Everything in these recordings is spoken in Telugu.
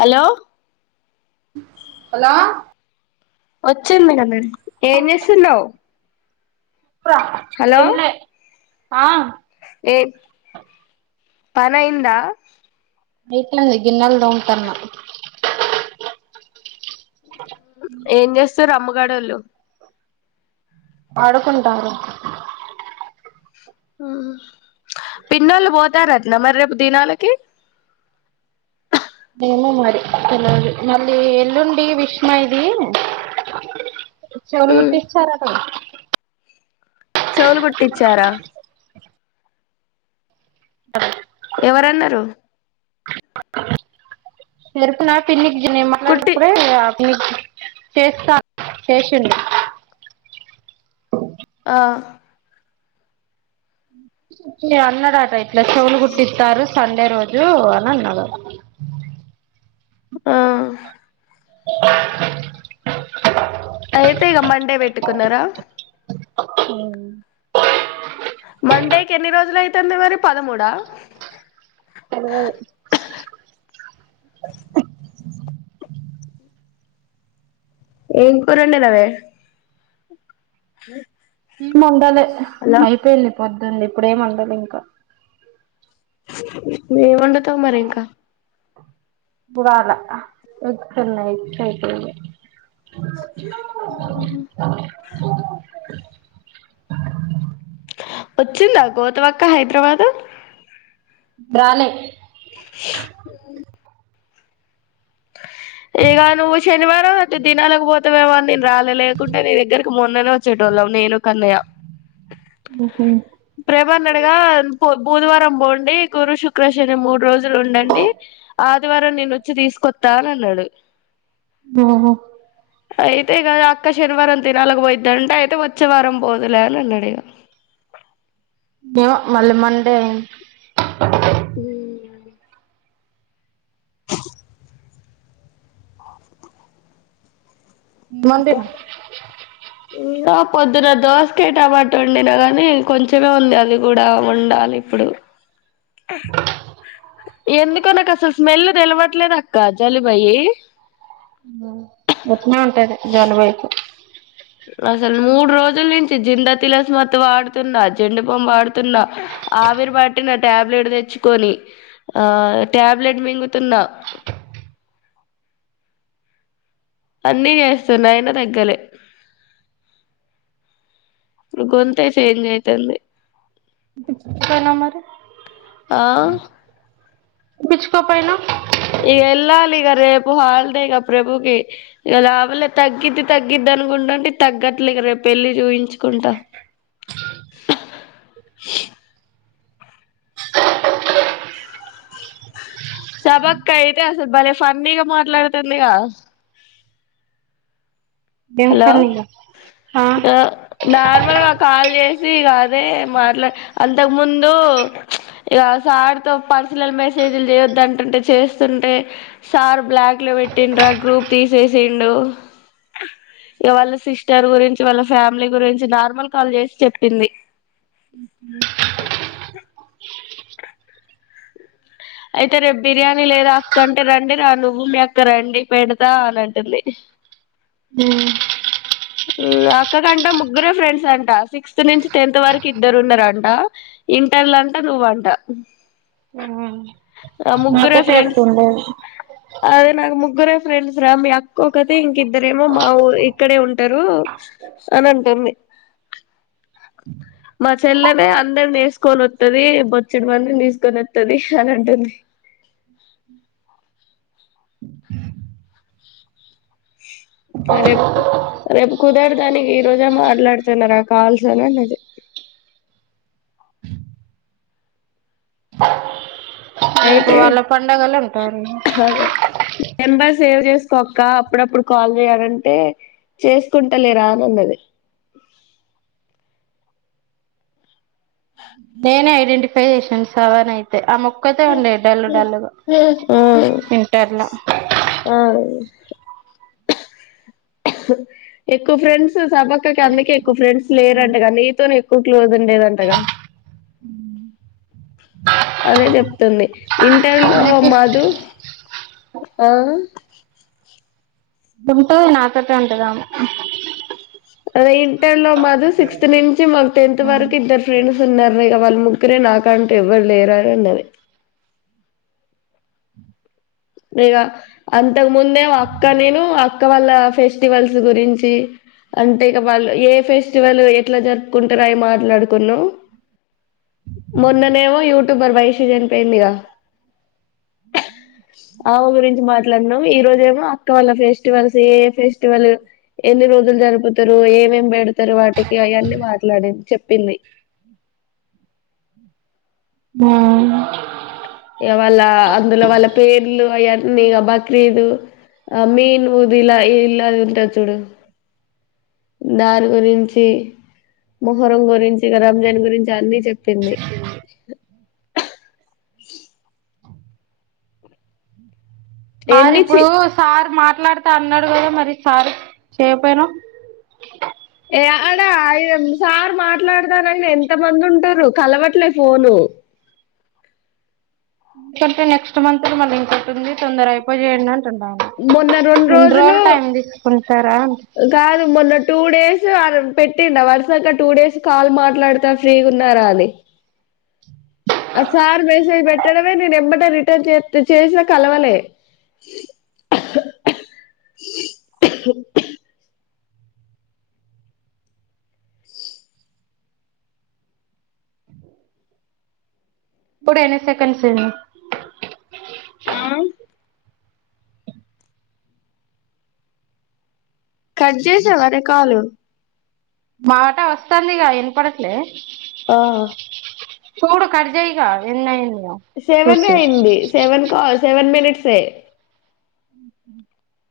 హలో హలో వచ్చింది వినడమే ఎం చేస్తున్నావు ఏంలే ఆ ఏ పనాయిందా ఎట్లుంది గిన్నాలు దోముతున్న ఏం చేస్త సర్ అమ్గాడోళ్ళు ఆడుకుంటారు ఊ పిన్నోళ్ళు పోతారటన మరి రేపు దినాలకి ఏమో మరి తెలీవదు మళ్ళీ ఎల్లుండి విశమ ఇది చెవులు కుట్టించారటగా చౌవులు కుట్టిచ్చారా ఎవరన్నారు తెలుసు నా పిన్నికీ ఎం కుట్టి అన్నపుడే ఊ చేస్తా చేసిండు ఆ అన్నడట ఏట్లా చవులు కుట్టిస్తారు సండే రోజు అని అన్నాదట ఆ అయితే ఇక మండే పెట్టుకున్నారా మండేకి ఎన్ని రోజులు అయితుంది మరి పదమూడా తెలవదు ఏం కురోండినవే హ ఏముండలే ఐపోంది పొద్దున్నే ఇప్పుడేం వండలే ఇంకా ఏం వండుతావు మరి ఇంకా బరాల ఇన్నాయితే వచ్చిందా గౌతమీఅక్క హైదరాబాద్ రాలే మ్మ్ ఇగ నువ్వు శనివారంతే దిన అలగ బో మొత్తమేమో నేను రాలే లేకుంటే నీ దగ్గరకి మొన్ననే వచ్చేటోళ్ళం నేను కన్నయ్య ఓహో ప్రేమన్నడుగా బుధవారం పోండి గురు శుక్రశని మూడు రోజులు ఉండండి ఆదివారం నేను వచ్చి తీసుకొస్తా అని అన్నాడు ఆహా అయితే ఇక అక్క శనివారం తినాలకు పోయిద్దంటే అయితే వచ్చే వారం పోదులే అని అన్నాడు ఇగా వో మళ్ళీ మండే మ్మ్ మొండెం ఇంకా పొద్దున దోసక టమాట్ వండినా గాని కొంచమే ఉంది అది కూడా వుండాలి ఇప్పుడు ఎందుకో నాకు అసలు స్మెల్ తెలవట్లేదు అక్క జలిబయి మ్మ్ చెప్ నంటారు జాలు బై అసలు మూడు రోజుల నుంచి జింద తలస్మత్త వాడుతున్నా జెండుబం వాడుతున్నా ఆవిరి పట్టిన టాబ్లెట్ తెచ్చుకొని ఆ ట్యాబ్లెట్ మింగుతున్నా అన్నీ చేస్తున్నా అయినా దగ్గలే ఇ గొంతే చేంజ్ అయితంది సనా మరి ఆ చ్చకోపోయిన ఇక వెళ్ళాలి ఇక రేపు హాలిడేక ప్రభుకి ఇక లాభలే తగ్గిద్ది తగ్గిద్ అనుకుంటుంటే తగ్గట్లేక రేపు వెళ్ళి చూయిించుకుంటా సబక్ అయితే అసలు భలే ఫన్నీగా మాట్లాడుతుందిగా ఏం హలో పని ఇగ ఆ నార్మల్గా కాల్ చేస్ కాదే మాట్లా అంతకు ముందు ఇక సార్ తో పర్సనల్ మెసేజ్లు చేయొద్దుంటంటే చేస్తుంటే సార్ బ్లాక్ లో పెట్టిండరా గ్రూప్ తీసేసిండు ఇక వాళ్ళ సిస్టర్ గురించి వాళ్ళ ఫ్యామిలీ గురించి నార్మల్ కాల్ చేసి చెప్పింది అయితే రేపు బిర్యానీ లేదుా అక్కంటే రండి రా నువ్వు మీ అక్క రండి పెడతా అని అంటుంది మ్మ్ అక్క కంటా ముగ్గురే ఫ్రెండ్స్ అంట సిక్స్త్ నుంచి టెన్త్ వరకు ఇద్దరు ఉన్నారంట ఇంటర్లో అంట నువ్వంట ఆ ముగ్గురే మకట ఫ్రెండ్స్ ఎకుండ అదే నాకు ముగ్గురే ఫ్రెండ్స్ రా మీ అక్క ఒకతే ఇంకిద్దరేమో మా ఊరు ఇక్కడే ఉంట అంటారు అని అంటుంది మా చెల్లనే అందరు నేసుకొని వత్తది బొచ్చడి మందిని తీసుకొని వత్తది అని అంటుంది రేప్ రేపు కుదరదని ఈ రోజే మాట్లాడుతున్నార కావాల్సన అనేది రేపు అయితేరే వాళ్ళ పండగలు ఉంటారు మెంబర్ సేవ్ చేస్ ఒక్క అప్పుడప్పుడు కాల్ చేయాలంటే చేస్తుంటాలేరా అనిన్నది ఆ నేనే ఐడెంటిఫై చేసాను సవాని అయితే ఆ మో మ్మ్ ఇంటర్లో మ్మ్ ఎక్కువ ఫ్రెండ్స్ సబక్కకి వాళ్ళకి అందుకే ఇవ్వు ఎక్కువ ఫ్రెండ్స్ లేరంటగా నీతోనే ఎక్కువ క్లోజ్ ఉండేదంటగా అదే చెప్తుంది ఇంటర్ లో మధు ఆ ఉంతో నాతోట ఉంటదామే అద ఇ లో మాది సిక్స్త్ నుంచి మాకు టెన్త్ ఉమ్ వరకు ఇద్దరు ఫ్రెండ్స్ ఉన్నారు వాళ్ళు ఒక్కరే నాక అంటూ ఎవ్వరు లేరు అనిన్నది అ ఇక అంతకు ముందేమో అక్క నేను అక్క వాళ్ళ ఫెస్టివల్స్ గురించి అంటే ఇక వాళ్ళు ఏ ఫెస్టివల్ ఎట్లా జరుపుకుంటారో అవి మాట్లాడుకున్నా మొన్ననేమో యూట్యూబర్ వైశం ప్రేమిక ఆమ గురించి మాట్లాడునాం ఈ రోజు మారెమో అక్క వాళ్ళ ఫెస్టివల్స్ ఏ ఫెస్టివల్ ఎన్ని రోజులు జరుపుతారు ఏమేం తరువాత వాటికి అవన్నీ మాట్లాడి చె పిల్లి ఆ ఇక వాళ్ళ అందులో వాళ్ళ పేర్లు అవన్నీ ఇక బక్రీదు ఆ మెన్ ఉది ఇలా ఇలాది ఉంటారు చూడు దాని గురించి మొహరం గురించి ఇక రంజాన్ గురించి అన్ని చెప్పింది మరి ఎన్ని చి ఇప్పుడు సార్ మా మాట్లాడితే అన్నాడు కద మరి సార్ చేయపోయినా ఏ అడ ఆయురం సార్ మాట్లాడతానని ఎంత మంది ఉంటారు కలవట్లే ఫోను ఇక నెక్స్ట్ మంత్ మళ్ళీ ఇంకంటుంది తొందర అయిపోయి చేయండి అ మొన్న రెండు రోజులు తీసుకుంటారా కాదు మొన్న టూ డేస్ పెట్టింద వరుసగా టూ డేస్ కాల్ మాట్లాడతా ఫ్రీ ఉన్నారా అని ఆ సార్ మెసేజ్ పెట్టడమే నేను ఎంమట రిటర్న్ చే చేసినా కలవలే ఇప్పుడు ఎన్ని సెకండ్స్ ఆ కట్ చేసేవా కాల్ మాట వస్తుందిక వినపడట్లే ఆ చూడు కట్జయిగా ఎన్న ఎన్న సెవెన్ అయింది సెవెన్ కాస్ సెవెన్ మనిట్స్ే అ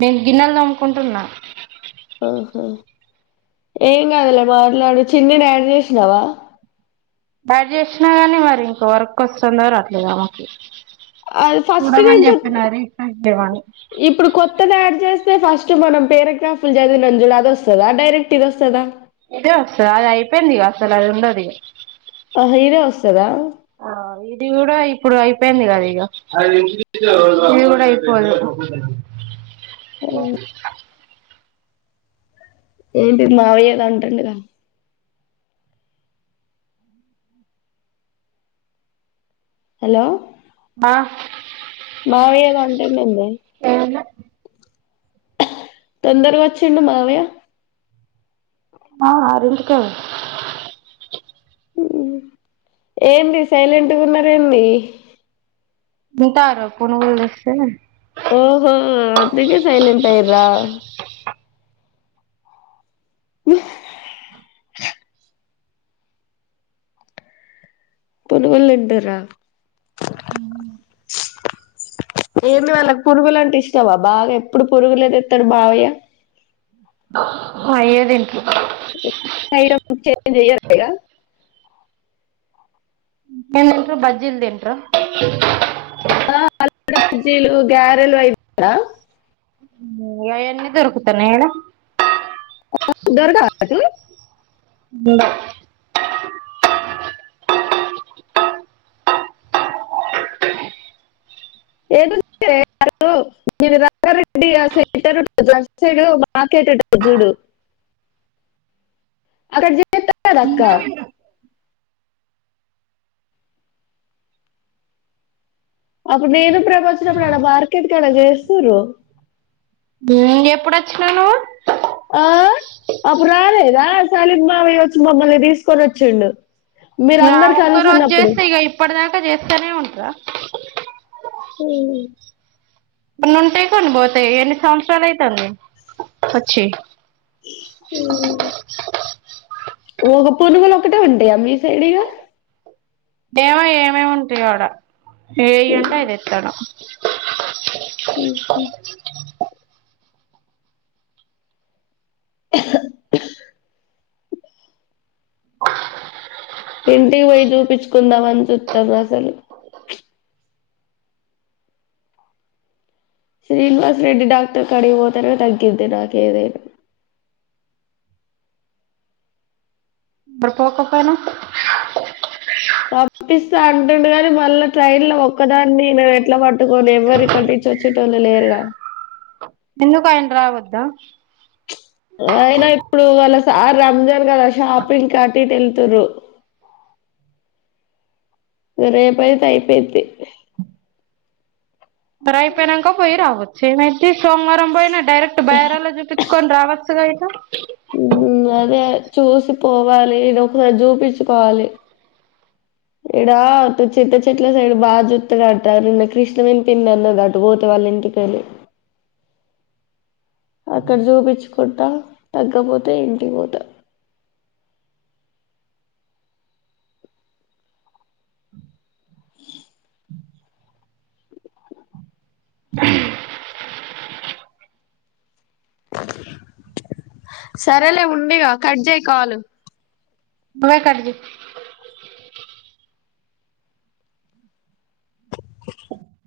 మేము గిన్నెలు తోమ్ముకుంటున్నా ఆహా ఏం కాదలే మాటలాడు చిన్ని ని యాడ్ చేసినవా గ్రాడ్యుయేషన్ గాని మరి ఇంక వర్క్ వస్తున్నారు అట్లేద మకి అది ఫస్ట్ నుంచి చేయమని ఇప్పుడు కొత్తది యాడ్ చేస్త ఫస్ట్ మనం ఫస్ట్ పారగ్రాఫ్ చదివినం చూడు అది వస్తదా డైరెక్ట్ ఇది వస్తుందా అయితేస అది అయిపోయింది ఇక అసలు అది ఉండదిక ఆ ఇదే వస్తదా ఇది కూడా ఇప్పుడు అయిపోయింది కదా ఇక ఇది కూడా అయిపోదు ఏంటి మావయ్యదా ఉంటం కద హలో బా మావయ కొంటన్నందే తొందర గా వచ్చిండు మావయ్య మా ఆరింటి కళ్ళ ఏంది సైలెంట్గా ఉన్నారు ఏంది తింతారు పునుగులు తెస్తే ఓహో అందుకె సైలెంట్ అయ్యిరా పురుగులు తింటారా ఏమి వాళ్ళకి పురుగులు అంటే ఇష్టామా బాగా ఎప్పుడు పురుగులే దెత్తాడు బావయ్య అయే దింట్రు ఐటమ్స్ చేంజ్ చేయరా ఇగ ఇంకేం తింట్రు బజ్జీలు తింట్రు ఆ [unintelligible] డ బజ్జీలు గ్యారల్ అయి వద్దా ఆయన్ని దరుకుతనే ఈడ దొరకరాదు ఉందా ఏ డు ఉన్న ఏ [unintelligible] రంగారెడ్డి ఆర్ మాకెజుడు అక్కడ చేస్తా కదక్క అప్పుడు నేను ప్రభ వచ్చినప్పుడు ఆడ మార్కెట్ కాడ చేస్రూ ఎప్పుడుొచ్చినావ్ నువ్వు సాలిద్ మావయ్యచ్చునప్పుడు మమ్మల్ని తీసుకొని వచ్చుండు ఇంగ ఆ ఒక్క రోజు చేస్తే ఇక ఇప్పటిదాక చేస్తేనే ఉంటరాా హూ కొన్ని ఉంటేయి కొని పోతాయి ఎన్ని సంవత్సరాలు అయితాంది వచ్చి హూ ఒక పునుగులు ఒకటే ఉంటయా మీ సైడ్ ఇగ డేమో ఏం ఏమేం ఉంటాయో ఆడ ఏయి ఉంటే అది దెత్తాడు ఓ [unintelligible] ఇంటికి పోయి చూపించుకుందామ అని చూస్తాం అసలు శ్రీనివాస్ రెడ్డి డాక్టర్ కాడి పోతేనే తగ్గింది నాకి ఏదైనా మరి పోకపోయిన పంపిస్తా అంటుండు కానీ మళ్ళ ట్రైన్ లో ఒక్కదాన్ని న ఎట్లా పడ్ ట్కొని ఎవరిరు కటి నుంచి వచ్చి ళ్ళు లేరుగా ఎందుకు ఆయన రావొద్ద అయినా ఇప్పుడు వల స్ సార్ రంజాన్ కదా షాపింగ్ అటు ఇటు వెళ్తురు ఇగ రేపయితే అయిపోయిద్ది మరి అయిపోయినాక పోయి రావచ్చు ఏమైద్ది సోమవారం పోయినా డైరెక్ట్ బైరాలో చూపించుకొని రావచ్చుగా వో ఉహుమ్ అదే చూసి పోవాలి ఇది ఒకా రవ్వ జూపిచ్చు కోవాలి ఇడా త చింత చెట్ల సైడ్ బాగా జుత్త కట్టారున్న కృష్ణవేని పింది అన్నది అటు పోతే వాళ్ళ ఇంటికెళ్ళి అక్కడ చూపించుకుంటా తగ్గపోతే ఇంటికి పోతారు ఓ సరేలే ఉందిగా కట్ చేయి కాలు నువ్వే కట్ చేయి వో